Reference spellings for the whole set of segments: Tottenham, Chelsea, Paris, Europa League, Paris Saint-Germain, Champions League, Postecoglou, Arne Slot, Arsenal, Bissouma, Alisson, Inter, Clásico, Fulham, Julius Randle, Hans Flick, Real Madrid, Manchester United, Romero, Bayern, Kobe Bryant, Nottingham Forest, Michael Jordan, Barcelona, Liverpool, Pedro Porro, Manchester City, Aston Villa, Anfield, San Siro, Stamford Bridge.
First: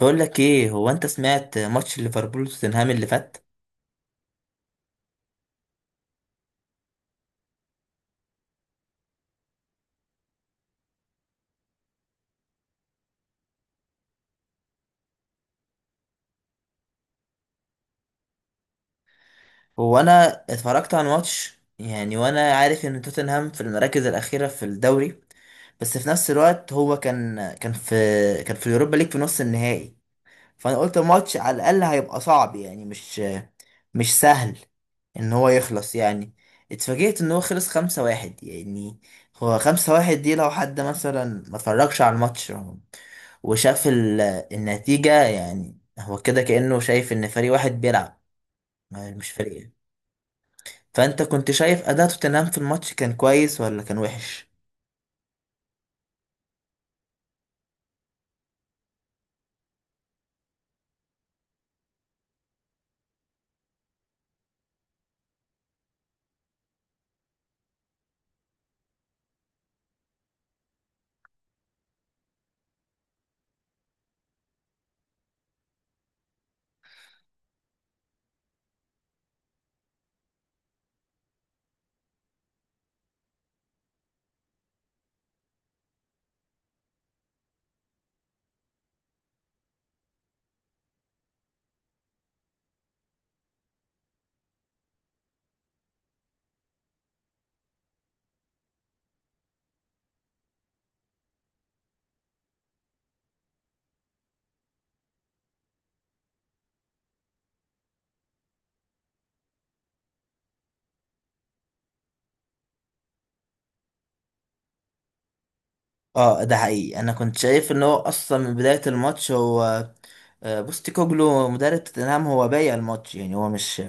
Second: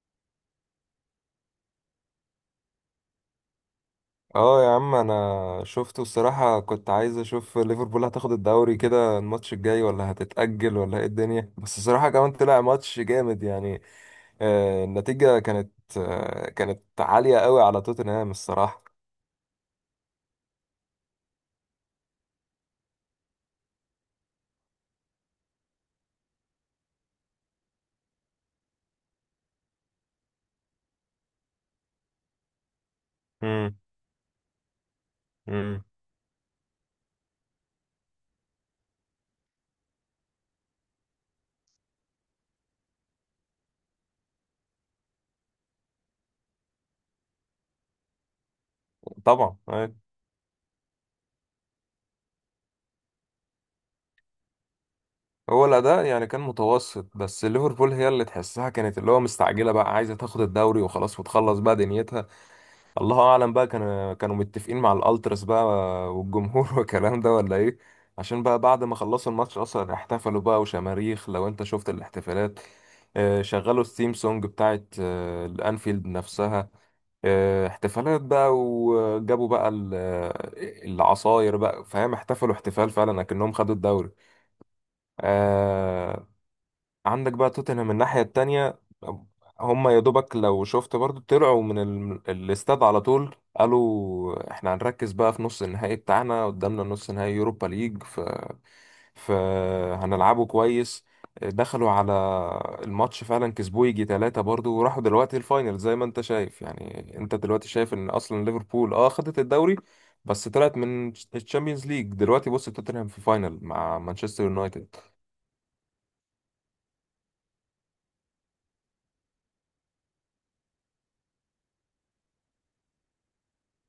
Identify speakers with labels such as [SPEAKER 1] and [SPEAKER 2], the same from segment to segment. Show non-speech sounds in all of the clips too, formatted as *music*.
[SPEAKER 1] بقول لك ايه؟ هو انت سمعت ماتش ليفربول وتوتنهام اللي فات؟
[SPEAKER 2] اه يا عم، انا شفته الصراحة. كنت عايز اشوف ليفربول هتاخد الدوري كده، الماتش الجاي ولا هتتأجل ولا ايه الدنيا؟ بس الصراحة كمان طلع ماتش جامد يعني. النتيجة كانت كانت عالية قوي على توتنهام الصراحة.
[SPEAKER 1] هو انا اتفرجت على الماتش يعني، وانا عارف ان توتنهام في المراكز الاخيره في الدوري، بس في نفس الوقت هو كان في اليوروبا ليج في نص النهائي. فانا قلت الماتش على الاقل هيبقى صعب يعني، مش
[SPEAKER 2] امم.
[SPEAKER 1] مش سهل ان هو
[SPEAKER 2] امم.
[SPEAKER 1] يخلص يعني. اتفاجئت ان هو خلص 5-1 يعني. هو 5-1 دي لو حد مثلا ما اتفرجش على الماتش وشاف النتيجة، يعني هو كده كأنه شايف ان فريق واحد بيلعب مش
[SPEAKER 2] طبعا
[SPEAKER 1] فريقين.
[SPEAKER 2] أيوة.
[SPEAKER 1] فانت كنت شايف اداء توتنهام في الماتش كان كويس ولا كان وحش؟
[SPEAKER 2] هو الأداء يعني كان متوسط، بس ليفربول هي اللي تحسها كانت اللي هو مستعجلة بقى، عايزة تاخد الدوري وخلاص وتخلص بقى دنيتها. الله اعلم بقى، كانوا متفقين مع الالتراس بقى والجمهور *laughs* والكلام ده ولا ايه. عشان بقى بعد ما خلصوا الماتش اصلا احتفلوا بقى وشماريخ، لو انت شفت الاحتفالات. شغلوا الثيم سونج بتاعت الانفيلد نفسها. احتفالات بقى، وجابوا بقى العصاير بقى فاهم، احتفلوا احتفال فعلا اكنهم خدوا الدوري. آه، عندك بقى توتنهام من الناحية التانية. هم يا دوبك لو شفت برضو طلعوا من الاستاد، على طول قالوا احنا هنركز بقى في نص النهائي بتاعنا، قدامنا نص نهائي يوروبا ليج ف... فهنلعبه كويس. دخلوا على الماتش فعلا كسبوه يجي ثلاثة برضو، وراحوا دلوقتي الفاينل زي ما انت شايف يعني. انت دلوقتي شايف ان اصلا ليفربول اه خدت الدوري، بس طلعت من الشامبيونز ليج. دلوقتي بص، توتنهام في فاينل مع مانشستر يونايتد.
[SPEAKER 1] اه، ده حقيقي، انا كنت شايف ان هو اصلا من بداية الماتش هو بوستيكوجلو مدرب توتنهام هو بايع الماتش يعني، هو مش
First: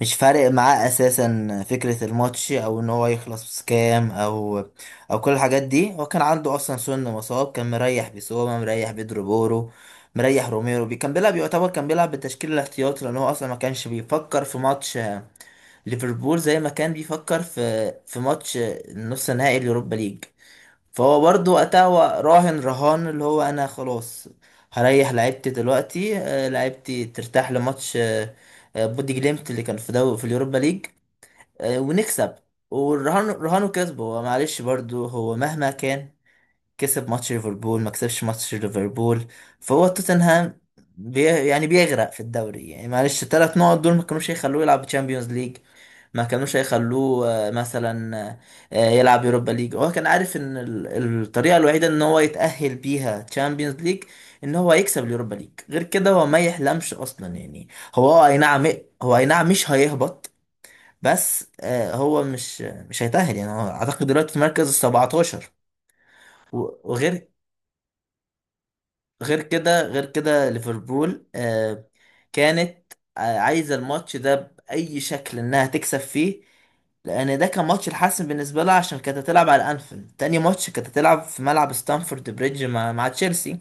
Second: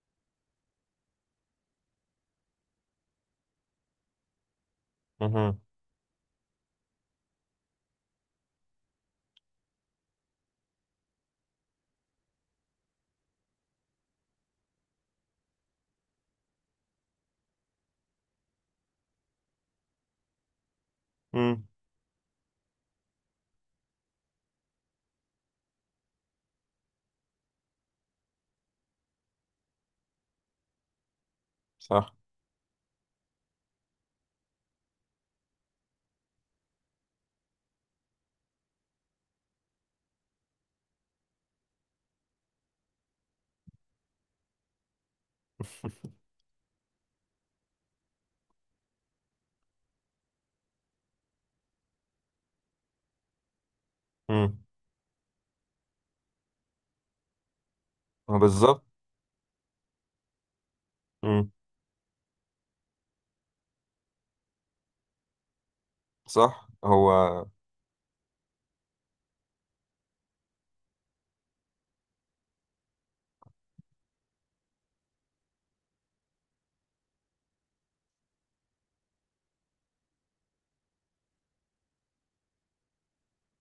[SPEAKER 1] مش فارق معاه اساسا فكرة الماتش او ان هو يخلص كام او كل
[SPEAKER 2] مهم.
[SPEAKER 1] الحاجات دي. هو كان عنده اصلا سن مصاب، كان مريح بيسوما، مريح بيدرو بورو، مريح روميرو، كان بيلعب يعتبر كان بيلعب بالتشكيل الاحتياطي لان هو اصلا ما كانش بيفكر في ماتش ليفربول زي ما كان بيفكر في ماتش نص نهائي اليوروبا ليج. فهو برضو
[SPEAKER 2] مم.
[SPEAKER 1] وقتها هو راهن رهان اللي هو انا خلاص هريح لعيبتي دلوقتي، لعيبتي ترتاح لماتش بودي جليمت اللي كان في دو في اليوروبا ليج
[SPEAKER 2] صح.
[SPEAKER 1] ونكسب. والرهان رهانه كسبه. هو معلش، برضو هو مهما كان كسب ماتش ليفربول ما كسبش ماتش ليفربول، فهو توتنهام يعني بيغرق في الدوري يعني. معلش الثلاث نقط دول ما كانوش هيخلوه يلعب تشامبيونز ليج، ما كانوش هيخلوه مثلا يلعب يوروبا ليج. هو كان عارف ان الطريقه الوحيده ان هو يتأهل بيها تشامبيونز ليج ان
[SPEAKER 2] مم.
[SPEAKER 1] هو يكسب اليوروبا ليج، غير كده هو ما يحلمش اصلا يعني. هو اي نعم
[SPEAKER 2] بالظبط.
[SPEAKER 1] هو اي نعم مش هيهبط، بس
[SPEAKER 2] مم.
[SPEAKER 1] هو مش هيتأهل يعني، هو اعتقد دلوقتي في مركز 17.
[SPEAKER 2] صح هو.
[SPEAKER 1] وغير غير كده ليفربول كانت عايزة الماتش ده بأي شكل إنها تكسب فيه، لأن ده كان ماتش الحاسم بالنسبة لها عشان كانت هتلعب على أنفيلد. تاني ماتش كانت هتلعب في ملعب ستانفورد بريدج مع تشيلسي،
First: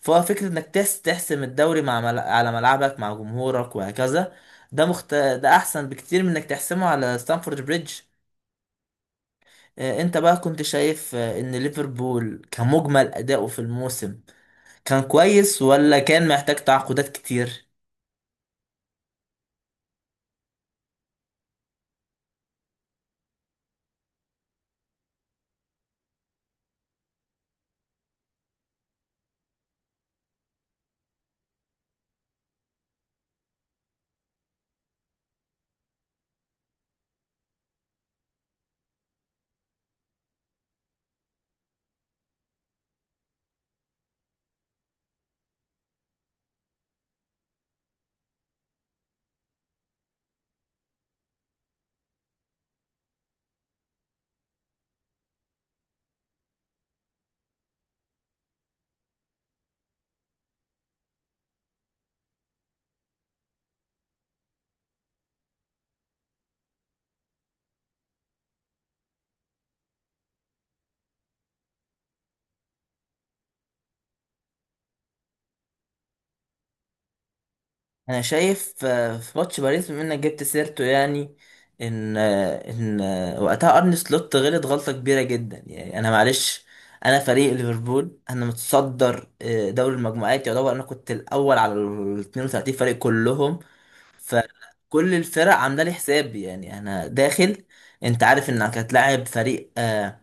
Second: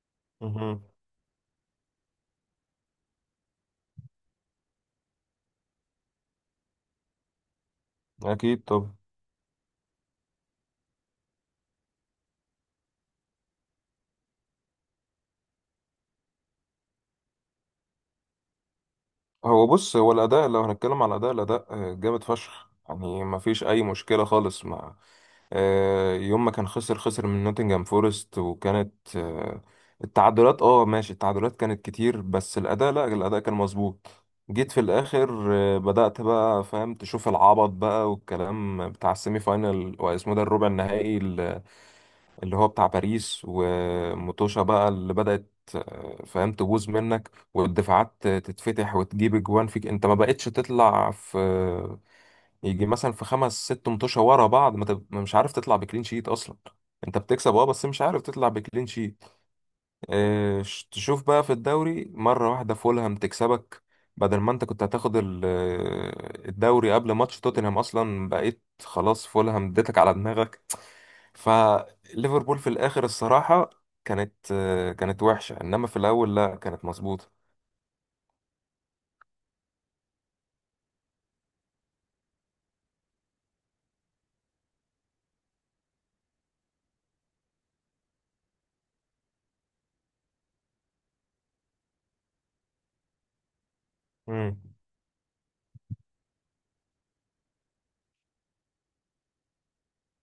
[SPEAKER 1] فهو فكرة إنك
[SPEAKER 2] مهم.
[SPEAKER 1] تحسم الدوري على ملعبك مع جمهورك وهكذا. ده أحسن بكتير من إنك تحسمه على ستانفورد بريدج.
[SPEAKER 2] اكيد. طب
[SPEAKER 1] أنت بقى كنت شايف إن ليفربول كمجمل أداؤه في الموسم كان كويس ولا كان محتاج تعاقدات كتير؟
[SPEAKER 2] هو بص، هو الاداء، لو هنتكلم على الاداء جامد فشخ يعني، ما فيش اي مشكله خالص مع يوم ما كان خسر من نوتنجهام فورست. وكانت التعادلات، اه ماشي، التعادلات كانت كتير، بس الأداء لا، الأداء كان مظبوط. جيت في الآخر بدأت بقى فاهم تشوف العبط بقى والكلام، بتاع السيمي فاينال، واسمه ده الربع النهائي اللي هو بتاع باريس وموتوشا بقى اللي بدأت فاهم تبوظ منك والدفاعات تتفتح وتجيب اجوان فيك، انت ما بقتش تطلع في يجي مثلا في خمس ست متوشة ورا بعض، ما مش عارف تطلع بكلين شيت اصلا. انت بتكسب اه، بس مش عارف تطلع بكلين شيت. تشوف بقى في الدوري مرة واحدة فولهام تكسبك، بدل ما انت كنت هتاخد الدوري قبل ماتش توتنهام اصلا، بقيت خلاص فولهام اديتك على دماغك. فليفربول في الاخر الصراحة كانت كانت وحشة، انما في الاول لا كانت مظبوطة.
[SPEAKER 1] انا شايف في ماتش باريس بما انك جبت سيرته يعني، ان آه، ان آه، وقتها ارني سلوت غلط غلطه كبيره جدا يعني. انا معلش، انا فريق ليفربول انا متصدر دوري المجموعات، يعتبر انا كنت الاول على ال 32 فريق كلهم،
[SPEAKER 2] امم.
[SPEAKER 1] فكل الفرق عامله لي حساب يعني. انا داخل، انت عارف انك هتلاعب فريق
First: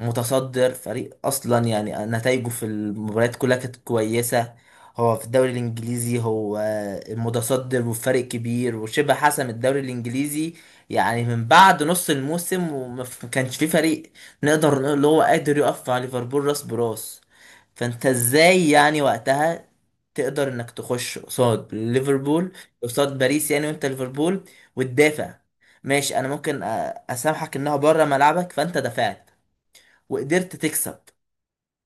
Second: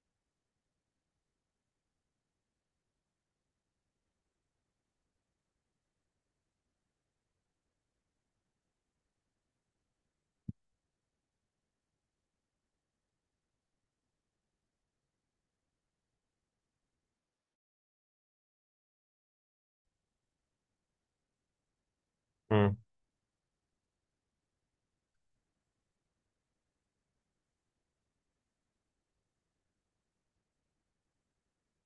[SPEAKER 1] متصدر، فريق اصلا يعني نتائجه في المباريات كلها كانت كويسه. هو في الدوري الانجليزي هو المتصدر وفرق كبير وشبه حسم الدوري الانجليزي، يعني من بعد نص الموسم، كانش في فريق نقدر نقول اللي هو قادر يقف مع ليفربول راس براس. فانت ازاي يعني وقتها تقدر انك تخش قصاد ليفربول
[SPEAKER 2] امم.
[SPEAKER 1] قصاد باريس يعني، وانت ليفربول، وتدافع؟ ماشي، انا ممكن اسامحك انها بره ملعبك، فانت دفعت وقدرت تكسب،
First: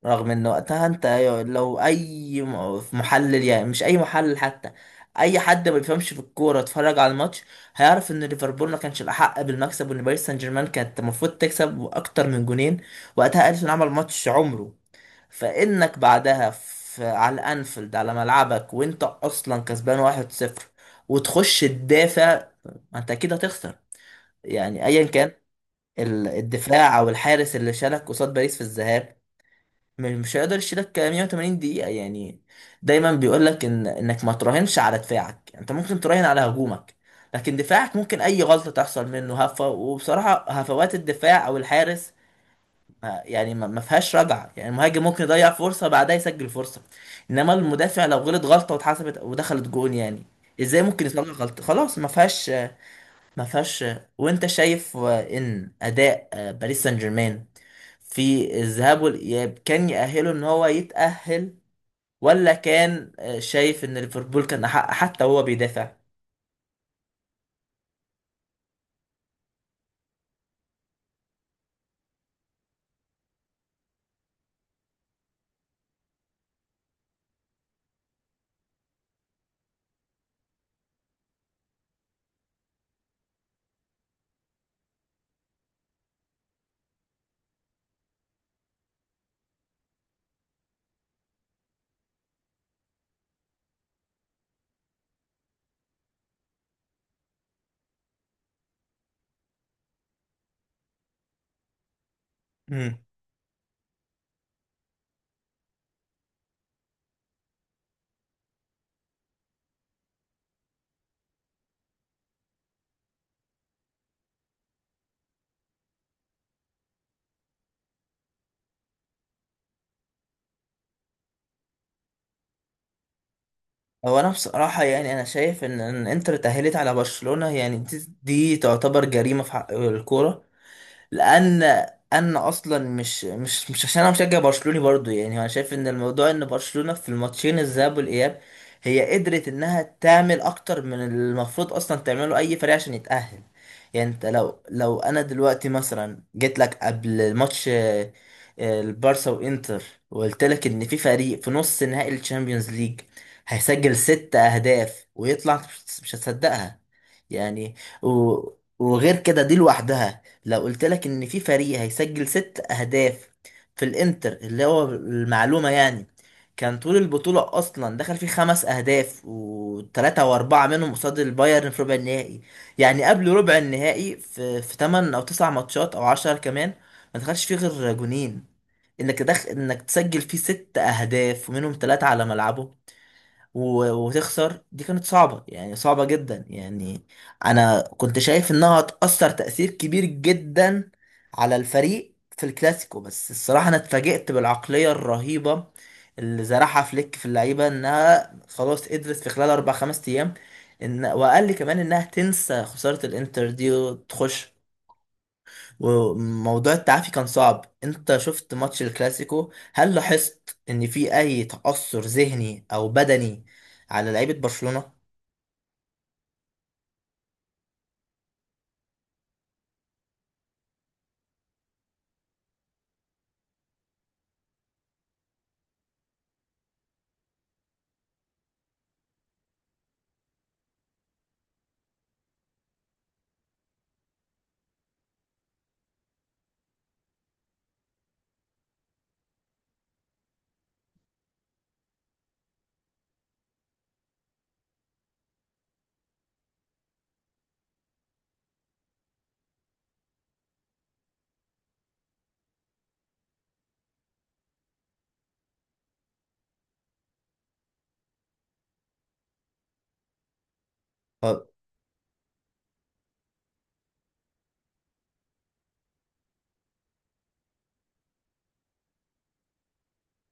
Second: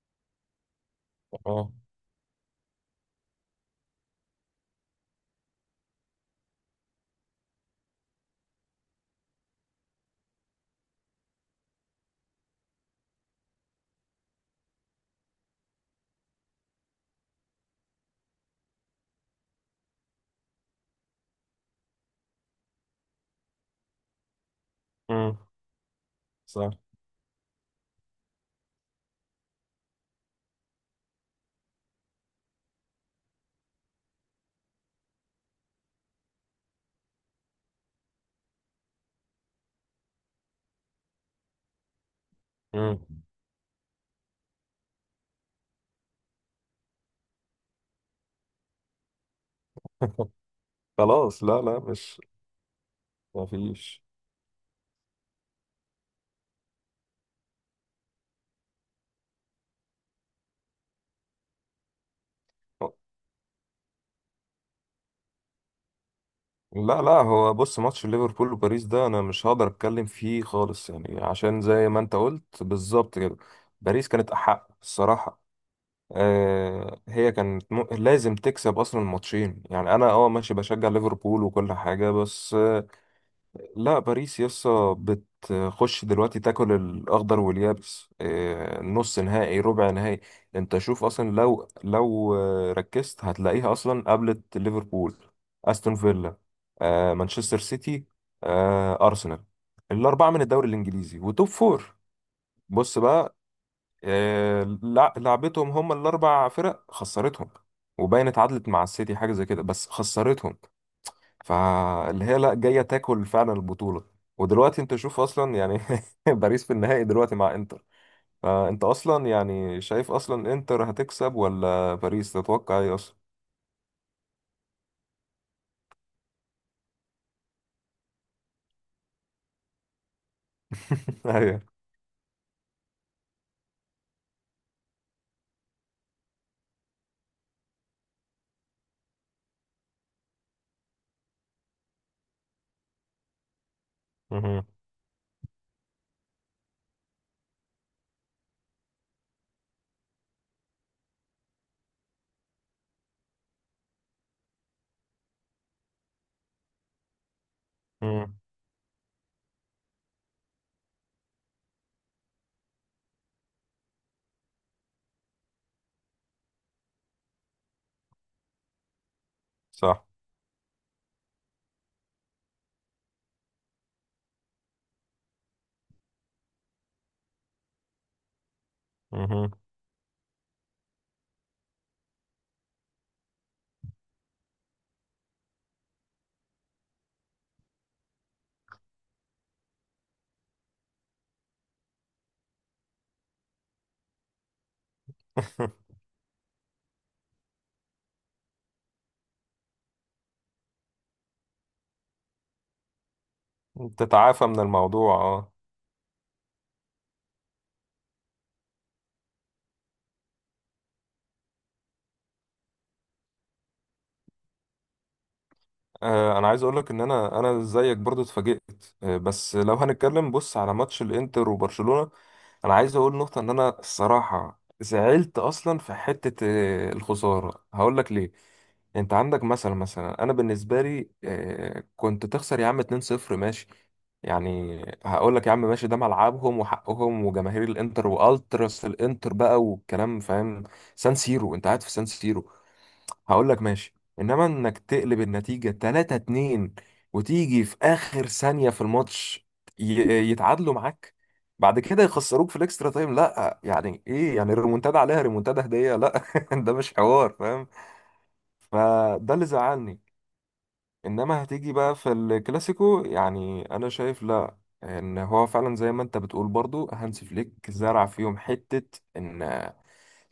[SPEAKER 1] رغم ان وقتها انت
[SPEAKER 2] اه.
[SPEAKER 1] لو اي محلل، يعني مش اي محلل حتى، اي حد ما بيفهمش في الكوره اتفرج على الماتش هيعرف ان ليفربول ما كانش الاحق بالمكسب، وان باريس سان جيرمان كانت المفروض تكسب باكتر من جونين. وقتها اليسون عمل ماتش عمره. فانك بعدها في على الانفيلد على ملعبك وانت اصلا كسبان 1-0، وتخش تدافع، ما انت اكيد هتخسر يعني. ايا كان
[SPEAKER 2] امم. صح.
[SPEAKER 1] الدفاع او الحارس اللي شالك قصاد باريس في الذهاب مش هيقدر يشيلك 180 دقيقة يعني. دايما بيقول لك ان انك ما تراهنش على دفاعك، يعني انت ممكن تراهن على هجومك لكن دفاعك ممكن اي غلطة تحصل منه هفة. وبصراحة هفوات الدفاع او الحارس،
[SPEAKER 2] امم.
[SPEAKER 1] ما فيهاش رجعة يعني. المهاجم ممكن يضيع فرصة بعدها يسجل فرصة، انما المدافع لو غلط غلطة واتحسبت ودخلت جون يعني،
[SPEAKER 2] *laughs*
[SPEAKER 1] ازاي ممكن يصلح
[SPEAKER 2] خلاص.
[SPEAKER 1] غلطة؟
[SPEAKER 2] لا لا
[SPEAKER 1] خلاص ما
[SPEAKER 2] مش...
[SPEAKER 1] فيهاش، ما
[SPEAKER 2] ما
[SPEAKER 1] فيهاش.
[SPEAKER 2] فيش.
[SPEAKER 1] وانت شايف ان اداء باريس سان جيرمان في الذهاب والإياب كان يأهله إن هو يتأهل، ولا كان شايف إن ليفربول كان أحق حتى وهو بيدافع؟
[SPEAKER 2] لا لا، هو بص، ماتش ليفربول وباريس ده انا مش هقدر اتكلم فيه خالص يعني، عشان زي ما انت قلت بالظبط كده، باريس كانت احق الصراحه. آه هي كانت لازم تكسب اصلا الماتشين يعني. انا اه ماشي بشجع ليفربول وكل حاجه، بس لا، باريس يسا بتخش دلوقتي تاكل الاخضر واليابس. نص نهائي ربع نهائي. انت شوف اصلا، لو ركزت هتلاقيها اصلا قابلت ليفربول، استون فيلا، مانشستر سيتي، ارسنال. الاربعه من الدوري الانجليزي وتوب فور. بص
[SPEAKER 1] امم،
[SPEAKER 2] بقى، لعبتهم هم الاربع فرق خسرتهم، وباين اتعادلت مع السيتي حاجه زي كده بس خسرتهم. فاللي هي لا، جايه تاكل فعلا البطوله. ودلوقتي انت شوف اصلا يعني *laughs* باريس في النهائي دلوقتي مع انتر. فانت اصلا يعني شايف اصلا انتر هتكسب ولا باريس؟ تتوقع ايه اصلا؟
[SPEAKER 1] هو أنا بصراحة يعني أنا شايف إن إن إنتر اتأهلت على برشلونة، يعني دي تعتبر جريمة في حق الكورة،
[SPEAKER 2] *laughs* ايوه.
[SPEAKER 1] لان انا اصلا مش عشان انا مشجع برشلوني برضو يعني، انا شايف ان الموضوع ان برشلونة في الماتشين الذهاب والاياب هي قدرت انها تعمل اكتر من المفروض اصلا تعمله اي فريق عشان يتأهل. يعني انت لو
[SPEAKER 2] مهم.
[SPEAKER 1] لو انا دلوقتي مثلا جيت لك قبل ماتش البارسا وانتر، وقلت لك ان في فريق في نص نهائي الشامبيونز ليج هيسجل 6 اهداف ويطلع، مش هتصدقها يعني. و...
[SPEAKER 2] مهم.
[SPEAKER 1] وغير كده دي لوحدها، لو قلت لك ان في فريق هيسجل 6 اهداف في الانتر، اللي هو المعلومة يعني، كان طول البطولة اصلا دخل فيه 5 اهداف،
[SPEAKER 2] صح.
[SPEAKER 1] وثلاثة واربعة منهم قصاد البايرن في ربع النهائي. يعني قبل ربع النهائي في 8 او 9 ماتشات او 10 كمان ما دخلش فيه غير جونين، انك دخل
[SPEAKER 2] مهم.
[SPEAKER 1] انك تسجل فيه 6 اهداف ومنهم 3 على ملعبه وتخسر، دي كانت صعبة يعني، صعبة جدا يعني. أنا كنت شايف إنها هتأثر تأثير كبير جدا على الفريق في الكلاسيكو، بس الصراحة أنا اتفاجئت بالعقلية الرهيبة اللي زرعها فليك في اللعيبة، إنها خلاص قدرت في خلال أربع خمس أيام إن، وقال لي كمان، إنها تنسى خسارة الإنتر دي
[SPEAKER 2] *laughs* تتعافى
[SPEAKER 1] وتخش.
[SPEAKER 2] من الموضوع اه.
[SPEAKER 1] وموضوع التعافي كان صعب. انت شفت ماتش الكلاسيكو؟ هل لاحظت ان في اي تأثر ذهني او بدني على لعيبة برشلونة؟
[SPEAKER 2] انا عايز اقول لك ان انا زيك برضو اتفاجئت. بس لو هنتكلم بص على ماتش الانتر وبرشلونة، انا عايز اقول نقطة ان انا الصراحة زعلت اصلا في حتة الخسارة، هقول لك ليه. انت عندك مثلا، انا بالنسبه لي كنت تخسر يا عم 2-0 ماشي يعني، هقول لك يا عم ماشي، ده ملعبهم وحقهم وجماهير الانتر والتراس الانتر بقى والكلام فاهم. سان سيرو، انت قاعد في سان سيرو، هقول لك ماشي. انما انك تقلب النتيجه 3-2 وتيجي في اخر ثانيه في الماتش يتعادلوا معاك، بعد كده يخسروك في الاكسترا تايم، لا يعني ايه يعني؟ الريمونتادا عليها ريمونتادا هديه؟ لا، *laughs* ده مش حوار فاهم. فده اللي زعلني.
[SPEAKER 1] اه،
[SPEAKER 2] انما هتيجي بقى في الكلاسيكو، يعني انا شايف لا، ان هو فعلا زي ما انت بتقول برضو هانس فليك زرع فيهم حتة ان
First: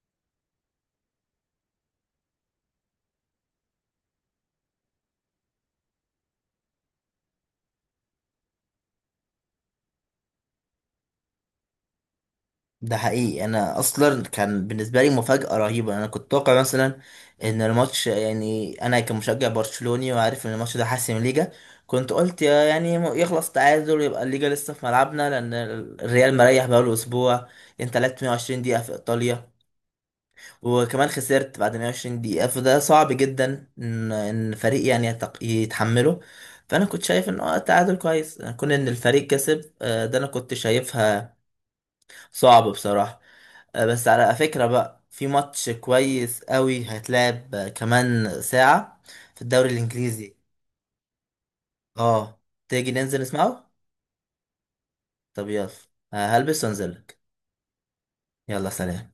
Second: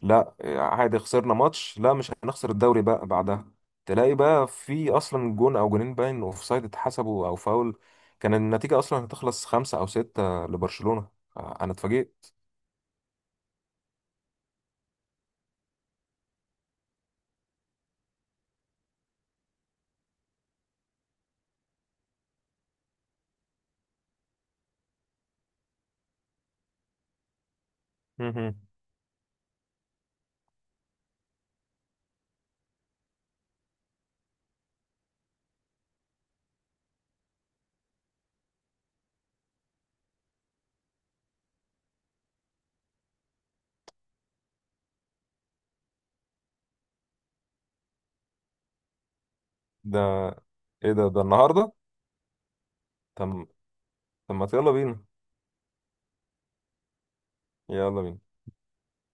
[SPEAKER 2] لا عادي، خسرنا ماتش، لا مش هنخسر الدوري بقى بعدها. تلاقي بقى في اصلا جون او جونين باين اوفسايد اتحسبوا او فاول، كان النتيجة اصلا هتخلص خمسة او ستة لبرشلونة. انا اتفاجئت.
[SPEAKER 1] ده حقيقي، انا اصلا كان بالنسبة لي مفاجأة رهيبة. انا كنت اتوقع مثلا ان الماتش يعني، انا كمشجع برشلوني وعارف ان الماتش ده حاسم الليجا، كنت قلت يعني يخلص تعادل يبقى الليجا لسه في ملعبنا، لان الريال مريح بقاله اسبوع. انت لعبت
[SPEAKER 2] مهم.
[SPEAKER 1] 120 دقيقة في ايطاليا وكمان خسرت بعد 120 دقيقة، فده صعب جدا ان فريق يعني يتحمله. فانا كنت شايف ان اه التعادل كويس كون ان الفريق كسب. ده انا كنت شايفها صعب بصراحة. بس على فكرة بقى في ماتش كويس قوي هيتلعب كمان ساعة في الدوري
[SPEAKER 2] ده
[SPEAKER 1] الانجليزي.
[SPEAKER 2] ايه ده، ده النهاردة؟
[SPEAKER 1] اه، تيجي ننزل
[SPEAKER 2] طب.
[SPEAKER 1] نسمعه؟
[SPEAKER 2] طب ما يلا بينا.
[SPEAKER 1] طب يلا. هلبس وانزلك.
[SPEAKER 2] يلا بينا.
[SPEAKER 1] يلا سلام.